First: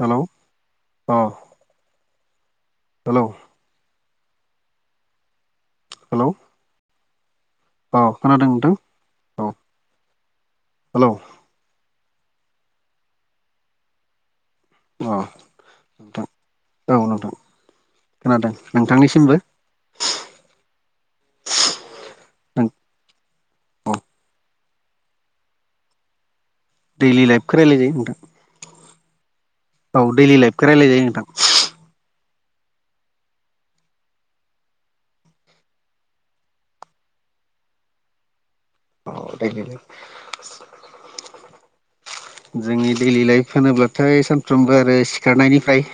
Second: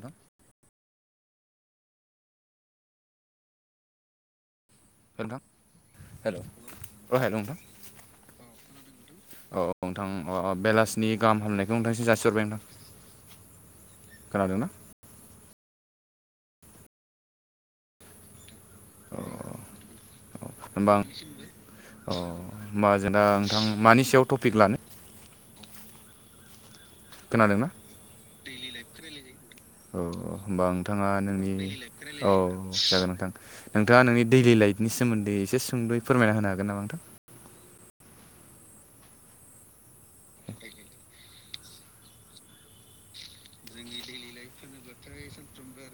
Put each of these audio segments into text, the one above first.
हेल' अ हेल' हेलथां hello hello अ हेल' नोंथां औ खोनादों नोंथां औ नोंथां हेलौ बेलासिनि गाहाम हामनायखौ नोंथांसि जासि रबाय नोंथां खोनादों ना अ नोंथां औ नोंथां खोनादों नोंथांनिसिमबो होनबा औ होमबा जों दा नोंथां औ मानि सायाव टपिक लानो दैलि लाइफखौ खोनादोंना रायलाय जायो नोंथां औ दैलि लाइफखौ होमबा रायलायजायो नोंथाङा नोंथां नोंनि औ जागोन नोंथां नोंथाङा नोंनि दैलि लाइफनि सोमोन्दै एसे सुंद'यै फोरमायना होनो हागोन नामा नोंथां औ दाय जोंनि दैलि लाइफ होनोब्लाथाय सानफ्रोमबो आरो सिखारनायनिफ्राय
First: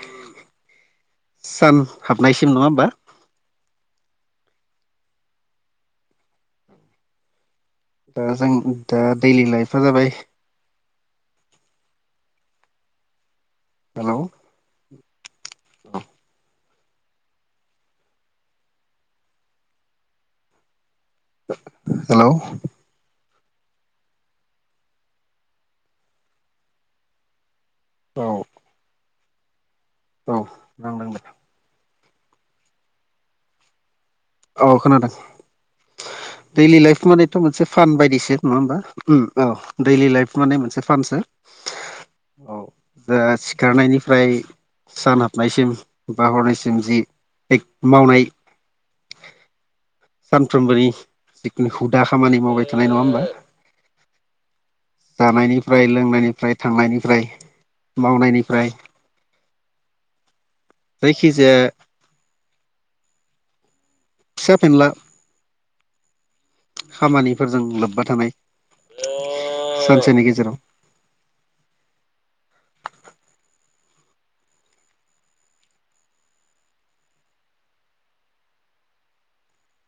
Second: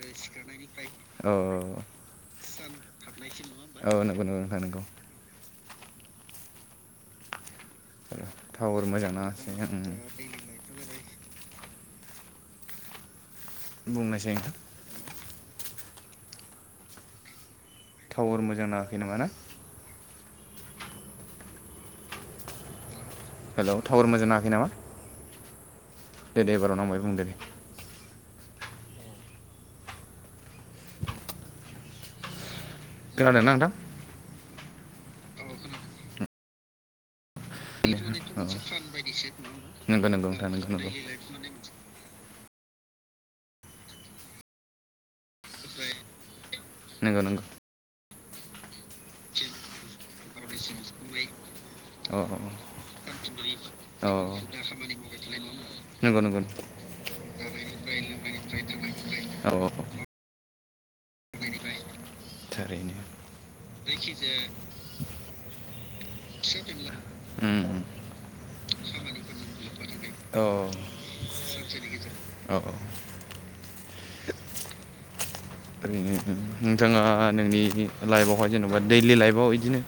औ सान हाबनायसिम नङा होमबा औ नंगौ नंगौ नोंथां नंगौ दा जों टावार दा मोजां दैलि नाङासै लाइफा जाबाय बुंनायसाय नोंथां औ टावार मोजां नाङाखै नामा ना हेल' हेल' टावार मोजां नाङाखै नामा दे दे एबार' नांबाय बुं दे औ औ नांदों दे खोनादों ना नोंथां औ खोनादों दैलि लाइफ मानि थ' मोनसे फान बायदिसो नङा होमबा औ नङा दैलि होमबा लाइफ मे मोनसे फानसो औ दा सिखारनायनिफ्राय सान हाबनायसिम बा हरनायसिम सिम नंगौ नंगौ जि मावनाय [unintelligible] सानफ्रोमबोनि जिखुनु हुदा खामानि मावबाय थानाय नङा होमबा जानायनिफ्राय नंगौ नंगौ लोंनायनिफ्राय [unintelligible] थांनायनिफ्राय मावनायनिफ्राय औ जायखि जाया थारैनो जायखिजाया फिसा फेनला खामानिफोरजों उम लोब्बा थानाय सानसेनि औ गेजेराव औ औ ओै नोंथाङा नोंनि लाइफआवहाय जेन'बा दैलि लाइफआव बिदिनो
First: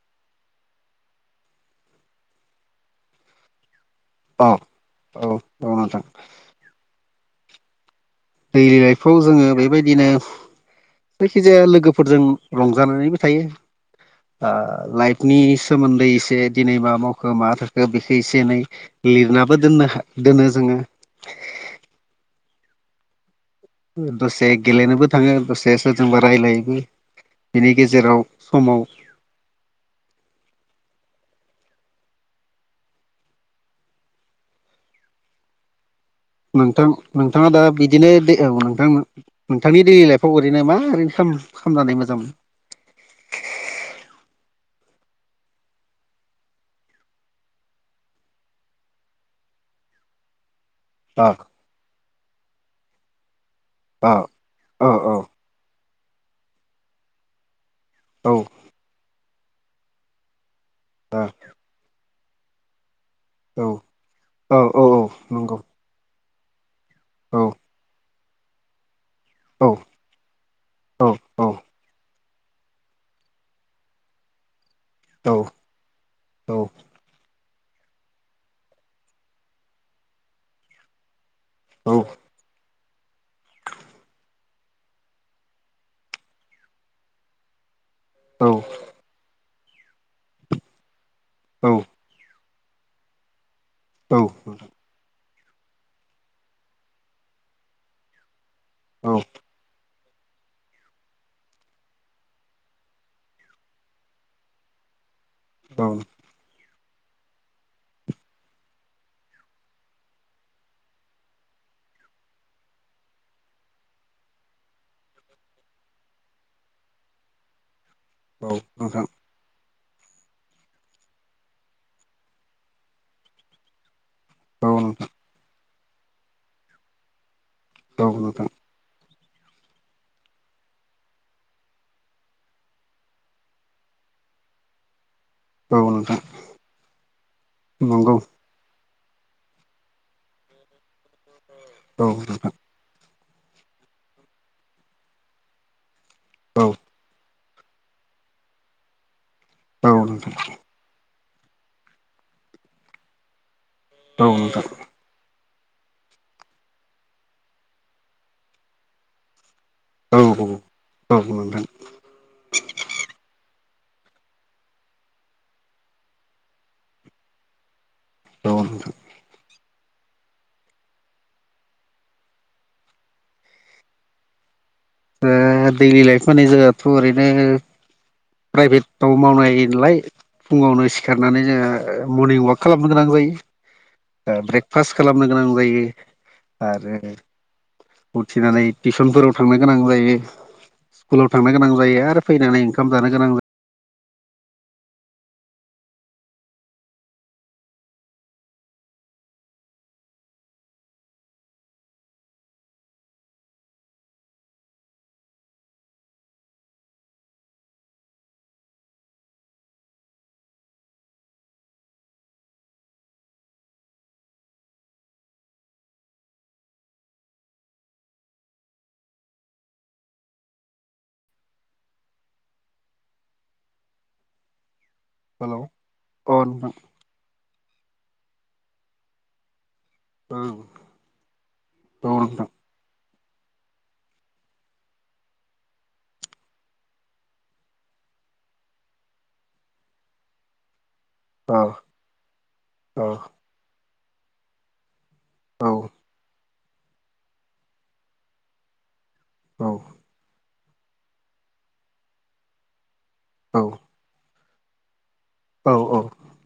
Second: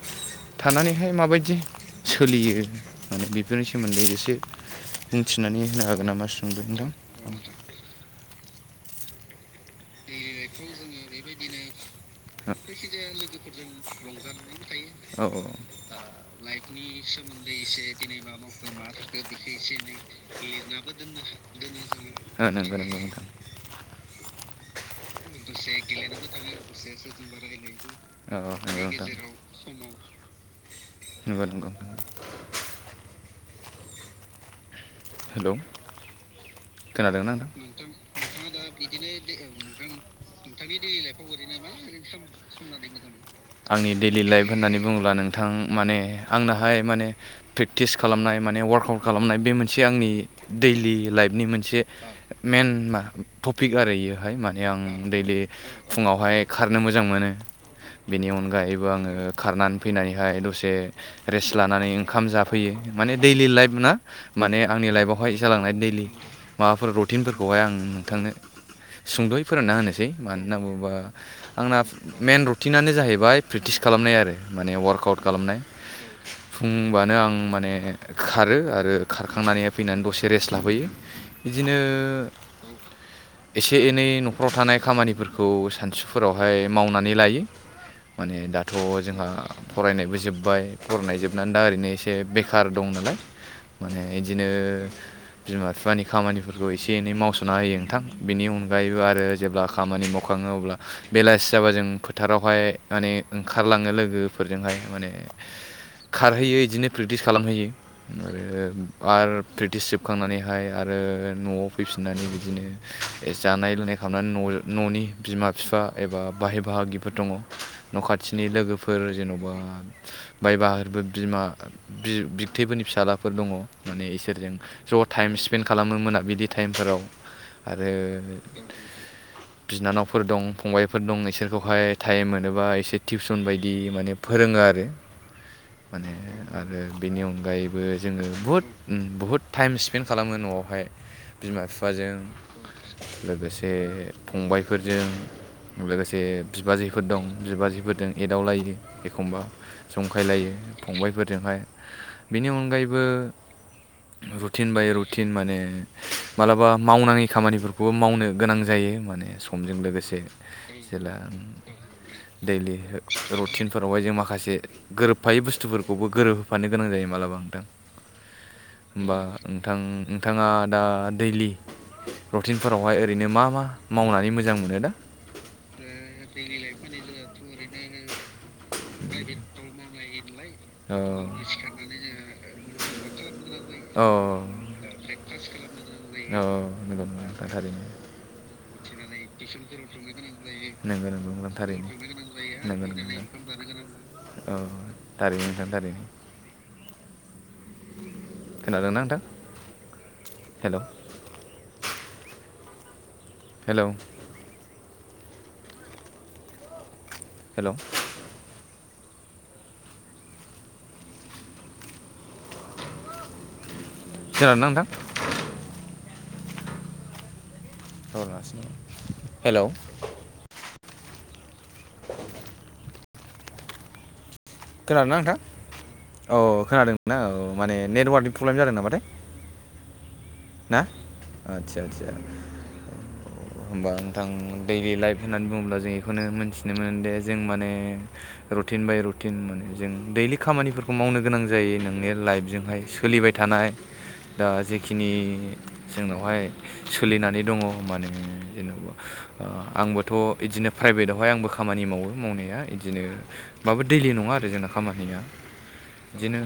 थानानैहाय माबायदि सोलियो माने बेफोरनिफ्राय सोमोन्दै एसे औ औ मिथिनानै औ होनो नोंथां हागोन नामा सोंबाय नोंथां गेलेनायफ्राव जोङो बेबायदिनो जायखि जाया लोगोफोरजों रंजानानैबो थायो औ लाइफनि सोमोन्दै एसे दिनै मा मावखो मा थाखो बेखौ एसे एनै लिरनाबो दोन [unintelligible] दसे गेलेनोबो थाङो दसे सोरजोंबा रायलायोबो बेनि औ गेजेराव समाव मबाइल कम्पानि हेलौ। नोंथां नोंथाङा दा बिदिनो दै औ नोंथां नोंथांनि दै लाइफआव ओरैनो मा ओरैनो खालाम खामनानै मोजां मोनो। आंनि दैइलि लाइफ होननानै बुं बुङोब्ला नोंथां माने आंनाहाय माने प्रेकटिस खालामनाय माने वार्कआउट खालामनाय बे मोनसे मोनसे आंनि दैइलि अ लाइफनि मोनसे मइेन मा टपिक आरो अ बेयोहाय माने आं औ दैइलि फुङावहाय खारनो मोजां मोनो। औ बेनि अनगायैबो आङो खारनानै फैनानैहाय दसे रेस्ट लानानै ओंखाम जाफैयो। माने दैइलि औ लाइफ ना औ माने औ आंनि औ लाइफआवहाय नंगौ जालांनाय दैलि माबा फोर औ रुटिनफोरखौहाय आं नोंथांनो सुंदयै औ फोरमाना होनोसै मानो होनना बुङोबा औ औ आंना मेन रुटिनानो जाहैबाय प्रेकटिस खालामनाय आरो। माने वार्कआउट औ खालामनाय औ फुंबानो आं माने खारो आरो खारखांनानै फैनानै दसे रेस्ट लाबोयो बिदिनो औ एसे एनै नखराव थानाय खामानिफोरखौ सानसुफोरावहाय मावनानै लायो। माने औ दाथ जोंहा फरायनायबो जोब्बाय फरायनाय जोबनानै दा औ ओरैनो एसे बे कार दं नालाय माने बिदिनो बिमा बिफानि खामानिफोरखौ एसे एनै मावस'शना होयो नोंथां। बेनि अनगायैबो औ आरो जेब्ला खामानि माव खाङो अब्ला बेलासि जाबा जों फोथारावहाय माने ओंखारलाङो लोगोफोरजोंहाय माने नोंथां खारहैयो बिदिनो प्रेक्टिस खालामहैयो। आरो आरो प्रिकटिस जोबखांनानैहाय आरो नआव फैफिननानै बिदिनो जानाय गेलेनाय खालामनानै न ननि बिमा बिफा एबा बाहाय बाहागिफोर दङ। न खाथिनि औ लोगोफोर जेनबा बाय बाहागिफोरबो बिमा बिथैफोरनि फिसाज्लाफोर दङ। माने एसे नोंथां गिदेरफोरजों ज औ टाइम स्पेन्ड खालामो मोना बिदि टाइमफोराव आरो नोंथां बिनानावफोर दं फंबायफोर दं इसोरखौहाय टाइम मोनोबा एसे टिउसन बायदि माने फोरोङो आरो औ माने नोंथां आरो बेनि अनगायैबो नंगौ जोङो बुहुद बहुद टाइम स्पेन्ड खालामो नआवहाय बिमा औ बिफाजों नोंथां लोगोसे फंबायफोरजों लोगोसे औ बिबाजैफोर दं। बिबाजिफोरजों एदावलायो एखमबा औ जंखाय नोंथां लायो फंबायाइफोर बेजोंहाय बेनि अनगायैबो औ नोंथां रुटिन बाय रुटिन माने मालाबा मावनाङि खामानिफोरखौबो मावनो गोनां जायो माने। समजों लोगोसे औ जेला औ नोंथां दैइलि रुटिन फोरावहाय जों माखासे गोरोबफायै बुस्थुफोरखौबो गोरोब होफानो गोनां जायो मालाबा नोंथां। औ नोंथां होमबा नोंथां नोंथाङा दा दैइलि रुटिनफोरावहाय ओरैनो मा मा मावनानै मोजां मोनो दा? द दैलि लाइफ होनोबाथ ओरैनो प्राइभेटआव मावनाय हायो नालाय फुङावनो फुङाव सिखारनानै जोङो मर्निं वआक खालामनो गोनां जायो ब्रेकफास्ट खालामनो गोनां जायो। औ नंगौ आरो नैगौ नोंथां थारैनो। उथिनानै टिउसनफोराव थांनो गोनां जायो नंगौ नंगौ स्कुलाव नोंथां थांनो गोनां थारैनो जायो आरो फैनानै नंगौ ओंखाम नंगौ जायो नोंथां थानोगोनां औ थारैनो नोंथां थारैनो। खोनादों ना‌ नोंथां हेलौ। हेलौ। हेलौ। खोनादोना नोंथां। हेलौ। [inaudible] खोनादों ना नोंथां जायो हेलौ अ औ नोंथां खोनादों ना औ माने नेटवार्कनि प्रब्लेम जादों नामाथाय औ ना आटचा आटचा अ औ नोंथां होनबा नोंथां दैयलि लाइफ होननानै बुंङोब्ला जों इखौनो मोनथिनो मोन दे जों माने रुटिन बाय रु टिन माने जों दैलि खामानिफोरखौ मावनो गोनां जायो नोंनि लाइफजोंहाय सोलिबाय थानाय दा जेखिनि औ जोंनावहाय सोलिनानै दंङ माने जेनेबा औ आंबोथ' इदिनो प्राइभेटावहाय आंबो खामानि मावो मावनाया इदिनो औ बाबो दैलि नङा आरो जोंना खामानिया बिदिनो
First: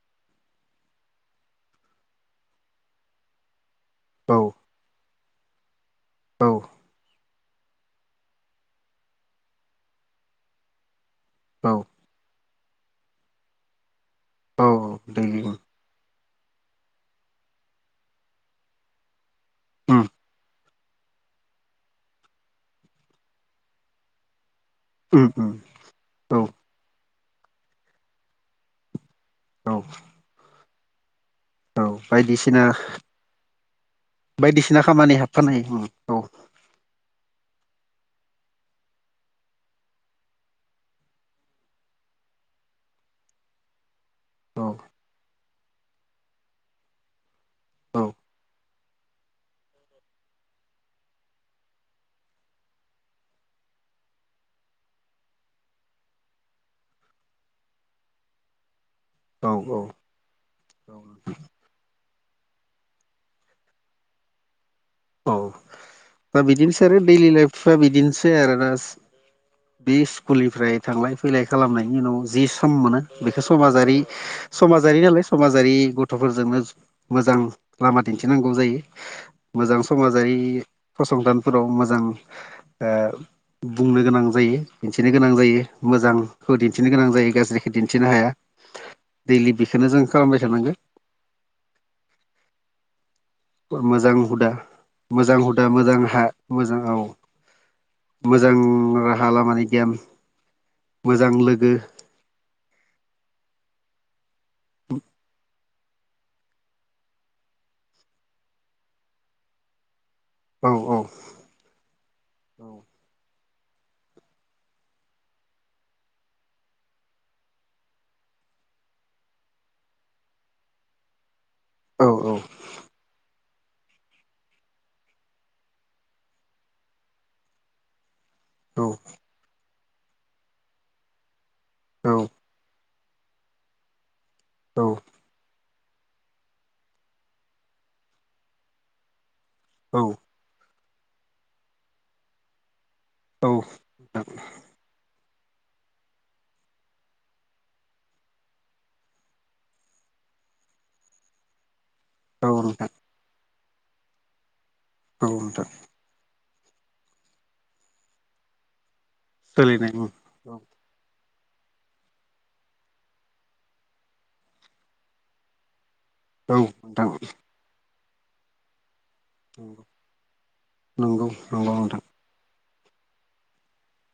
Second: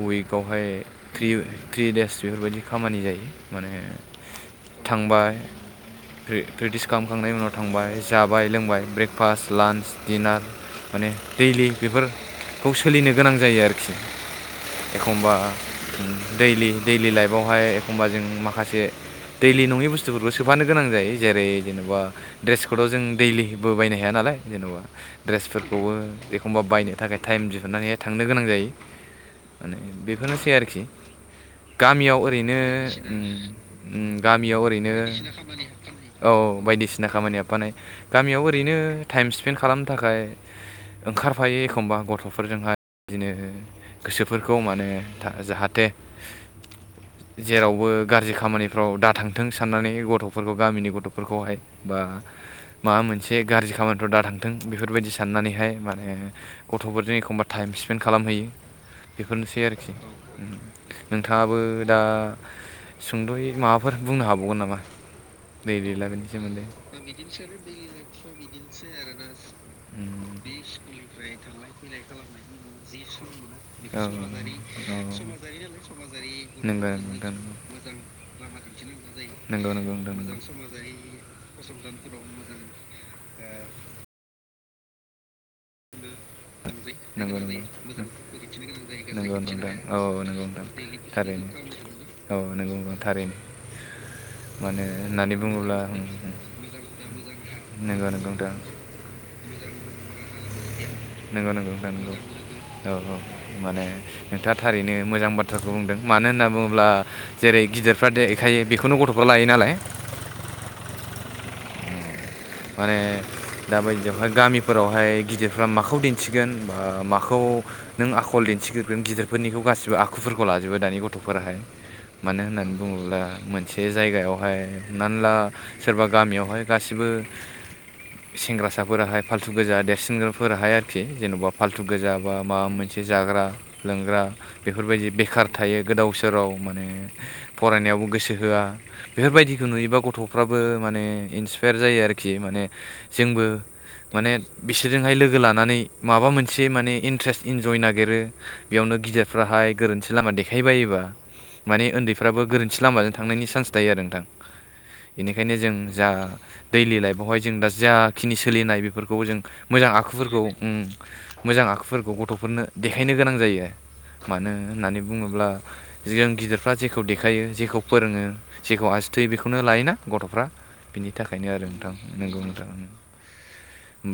उिकावहाय थ्रि थ्रि देस बेफोरबायदि खामानि जायो माने औ थांबाय औ क्रेटिस खालामखांनायनि उनाव थांबाय जाबाय लोंबाय ब्रेकफास्ट लान्च दिडिनार माने दैलि औ बेफोरखौ सोलिनो गोनां जायो आरोखि औ एखमबा दैलि दैलि दैलि लाइफआवहाय एखम्बा जों माखासे दैलि नङै उम बुस्थुफोरखौ सोफानो गोनां जायो जेरै जेनेबा ड्रेस कडआव जों दैलिबो बायनो हाया नालाय जेन'बा उम उम ड्रेसफोरखौबो औ एखमबा बायनो थाखाय टाइम दिहुनन्नानैहाय थांनो गोनां जायो औ माने बेफोरनोसै आरोखि औ गामियाव ओरैनो बायदिसिना गामियाव बायदिसिना ओरैनो खामानि हाबफानाय उम औ बायदिसिना खामानि हफानाय गामियाव ओरैनो टाइम स्पेन्ड खालामनो थाखाय ओंखारफायो एखमबा गथफोरजोंहाय बिदिनो गोसोफोरखौ औ औ माने जाहाथे जेरावबो औ गाज्रि खामानिफ्राव दाथांथों साननानै गथफोरखौ गामिनि गथफोरखौहाय बा माबा मोनसे गाज्रि खामानिफ्राव दा थांथों बेफोरबायदि साननानैहाय माने गथफोरजों एखमबा टाइम स्पेन्ड खालामहैयो बेफोरनोसै औ आरोखि औ नोंथाङाबो दा सुंदयै माबाफोर बुंनो हाबावगोन नामा औ दै बेलागोनि दा सोमोनदै बिदिनोसै आरो दैलि लाइफआ बिदिनोसै आरोना [unintelligible] [unintelligible] थांलाय फैलाय खालामनायनि उनाव जि खम मोनो बेखौ समाजारि औ समाजारि नालाय समाजारि गथफोरजोंनो नंगौ नोंथां मोजां लामा दिन्थिनांगौ जायो नंगौ मोजां नंगौ नोंथां नंगौ समाजारि फसंथानफोराव मोजां ओ बुंनो गोनां जायो दिन्थिनो गोनां जायो मोजांखौ दिन्थिनो गोनां जायो नंगौ नंगौ गाज्रिखौ दिन्थिनो हाया दैलि बेखौनो जों खालामबाय थानांगौ थारैनो औ नंगौ नंगौ थारैनो मोजां हुदा मानो होननानै मोजां हुदा उम, मोजां हा मोजां औ नोंथां मोजां राहा लामानि गियान मोजां नंगौ नंगौ लोगो ना नंगौ औ औ माने नोंथाङा थारैनो मोजां बाथ्रा बुंदों मानो होनना बुंङोब्ला जेरै गिदिरफ्रा देखायो बेखौनो गथफ्रा लायो नालाय औ औ नंगौ। [inaudible] माने मोजांयै ‌दं ना। दा बायदियावहाय गामिफोरावहाय गिदिरफ्रा माखौ दिन्थिगोन ब माखौ नों आखल दिन्थिगोन गावनि रोंगौथिखौ। गिगिरगोन गिदिरफोरनिखौ गासिबो आखुफोरखौ लाजोबो दानि गथफोराहाय औ मानो होननानै बुंङोब्ला से जायगायावहाय हमनानै ला सोरबा गामियावहाय गासिबो‌ औ सेंग्रासाफोराहाय फाल्थु गोजा देरसिनफोराहाय आरोखि जेनबा फाल्थु गोजा औ बा माबा मोनसे नंगौ। ए जाग्रा लोंग्रा बेफोरबायदि औ बेखार थायो गोदाव सोराव माने फरायनायावबो गोसो होआ बेफोरबायदि बे नुयोबा गथ'फ्राबो माने इन्सपायार जायो आरोखि माने‌ औ‌ नंगौ। जोंबो औ माने बिसोरजोंहाय लोगो लोगो लानानै माबा मोनसे माने इन्ट्रेस्ट इनजय नागिरो बेयावनो गिदिरफ्राहाय गोरोन्थि लामायाव नंगौ। देखायबायोबा माने उन्दैफ्राबो नोंथां औ गोरोन्थि नोंथां लामाजों थांनायनि चान्स थायो आरो नोंथां। औ बेनिखायनो नोंथां जों जा दैलि लाइफआवहाय जों दा जाखिनि सोलिनाय बेफोरखौ जों मोजां सोलिनाय आखुफोरखौ औ ओं मोजां आखुफोरखौ गथ'फोरनो देखायनो गोनां जायो। मानो होननानै बुङोब्ला जों गिदिरफ्रा जेखौ नोंथां देखायो जेखौ फोरोङो जेखौ थै बेखौनो नंगौ लायोना गथ'फ्रा बिनि थाखायनो आरो नोंथां नंगौ नोंथां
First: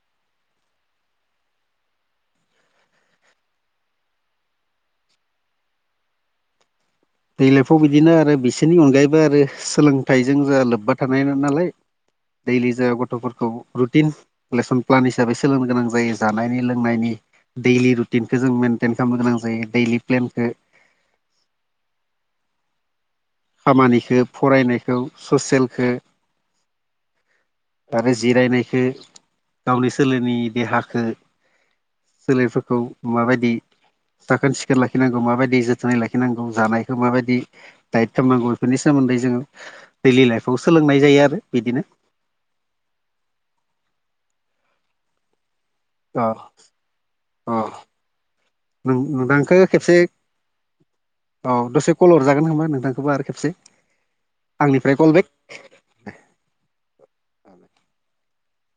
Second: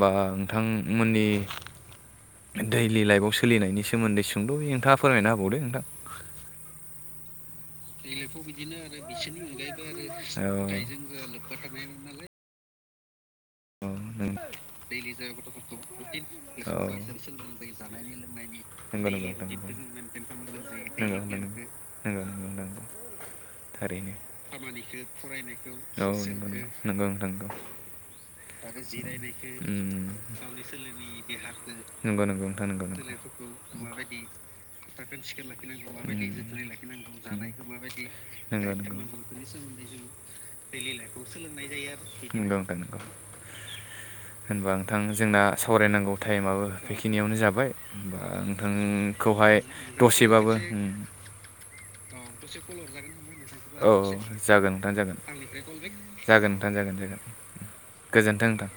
बा नोंथांमोननि‌ गथ'फोरा जोबोर मोजां। दैलि लाइफआव सोलिनायनि सोमोन्दै सुंद'यै नोंथाङा फोरमायना होबावदो नोंथां। दै्लइफाव बिदिनो आरो बिसोरनि अनगायैबो आरो सोलोंथाइजों लो लोब्बा थानाय नालाय। जा गथ'फोर औ रुटिन नों लेसन प्लान हिसाबै सोलोंनो गोनां जायो जानायनि लोंनायनि दैलि रुटिनखौ। जों मेनटेन नंगौ खालामनो नंगौ गोनां नोंथां। जायो दैलि प्लेनखौ नंगौ नंगौ नंगौ नंगौ। [unintelligible] थारैनो खामानिखौ फरायनायखौ ससियेलखौ औ नंगौ नोंथां नंगौ आरो जिरायनायखौ गावनि सोलेरनि देहाखौ [inaudible] नंगौ नोंथा सोलेरफोरखौ नंगौ [inaudible] माबायदि साखोन सिखोन लाखिनांगौ माबायदि जोथोनै लाखिनांगौ जानायखौ माबायदि दाइट खालामनांगौ बेफोरनि नंगौ सोमोन्दै जोङो [inaudible] दैलि लाइफआव नंगौ सोलोंनाय जायो आरो नोंथां बिदिनो नंगौ। [inaudible] होनबा नोंथां जोंना सावरायनांगौ अ टाइमाबो बेखिनियावनो अ जाबाय ओ नों नोंथांखौ नोंथांखौहाय खेबसे दसेबाबो मोनबाय ह। औ दसे कल हरजागोन होनबा नोंथांखौबो आरो खेबसे। औ औ जागोन नोंथां आंनिफ्राय कल जागोन जागोन नोंथा जागोन ज [unintelligible] बेक गोजोन्थों होनदोंों औ।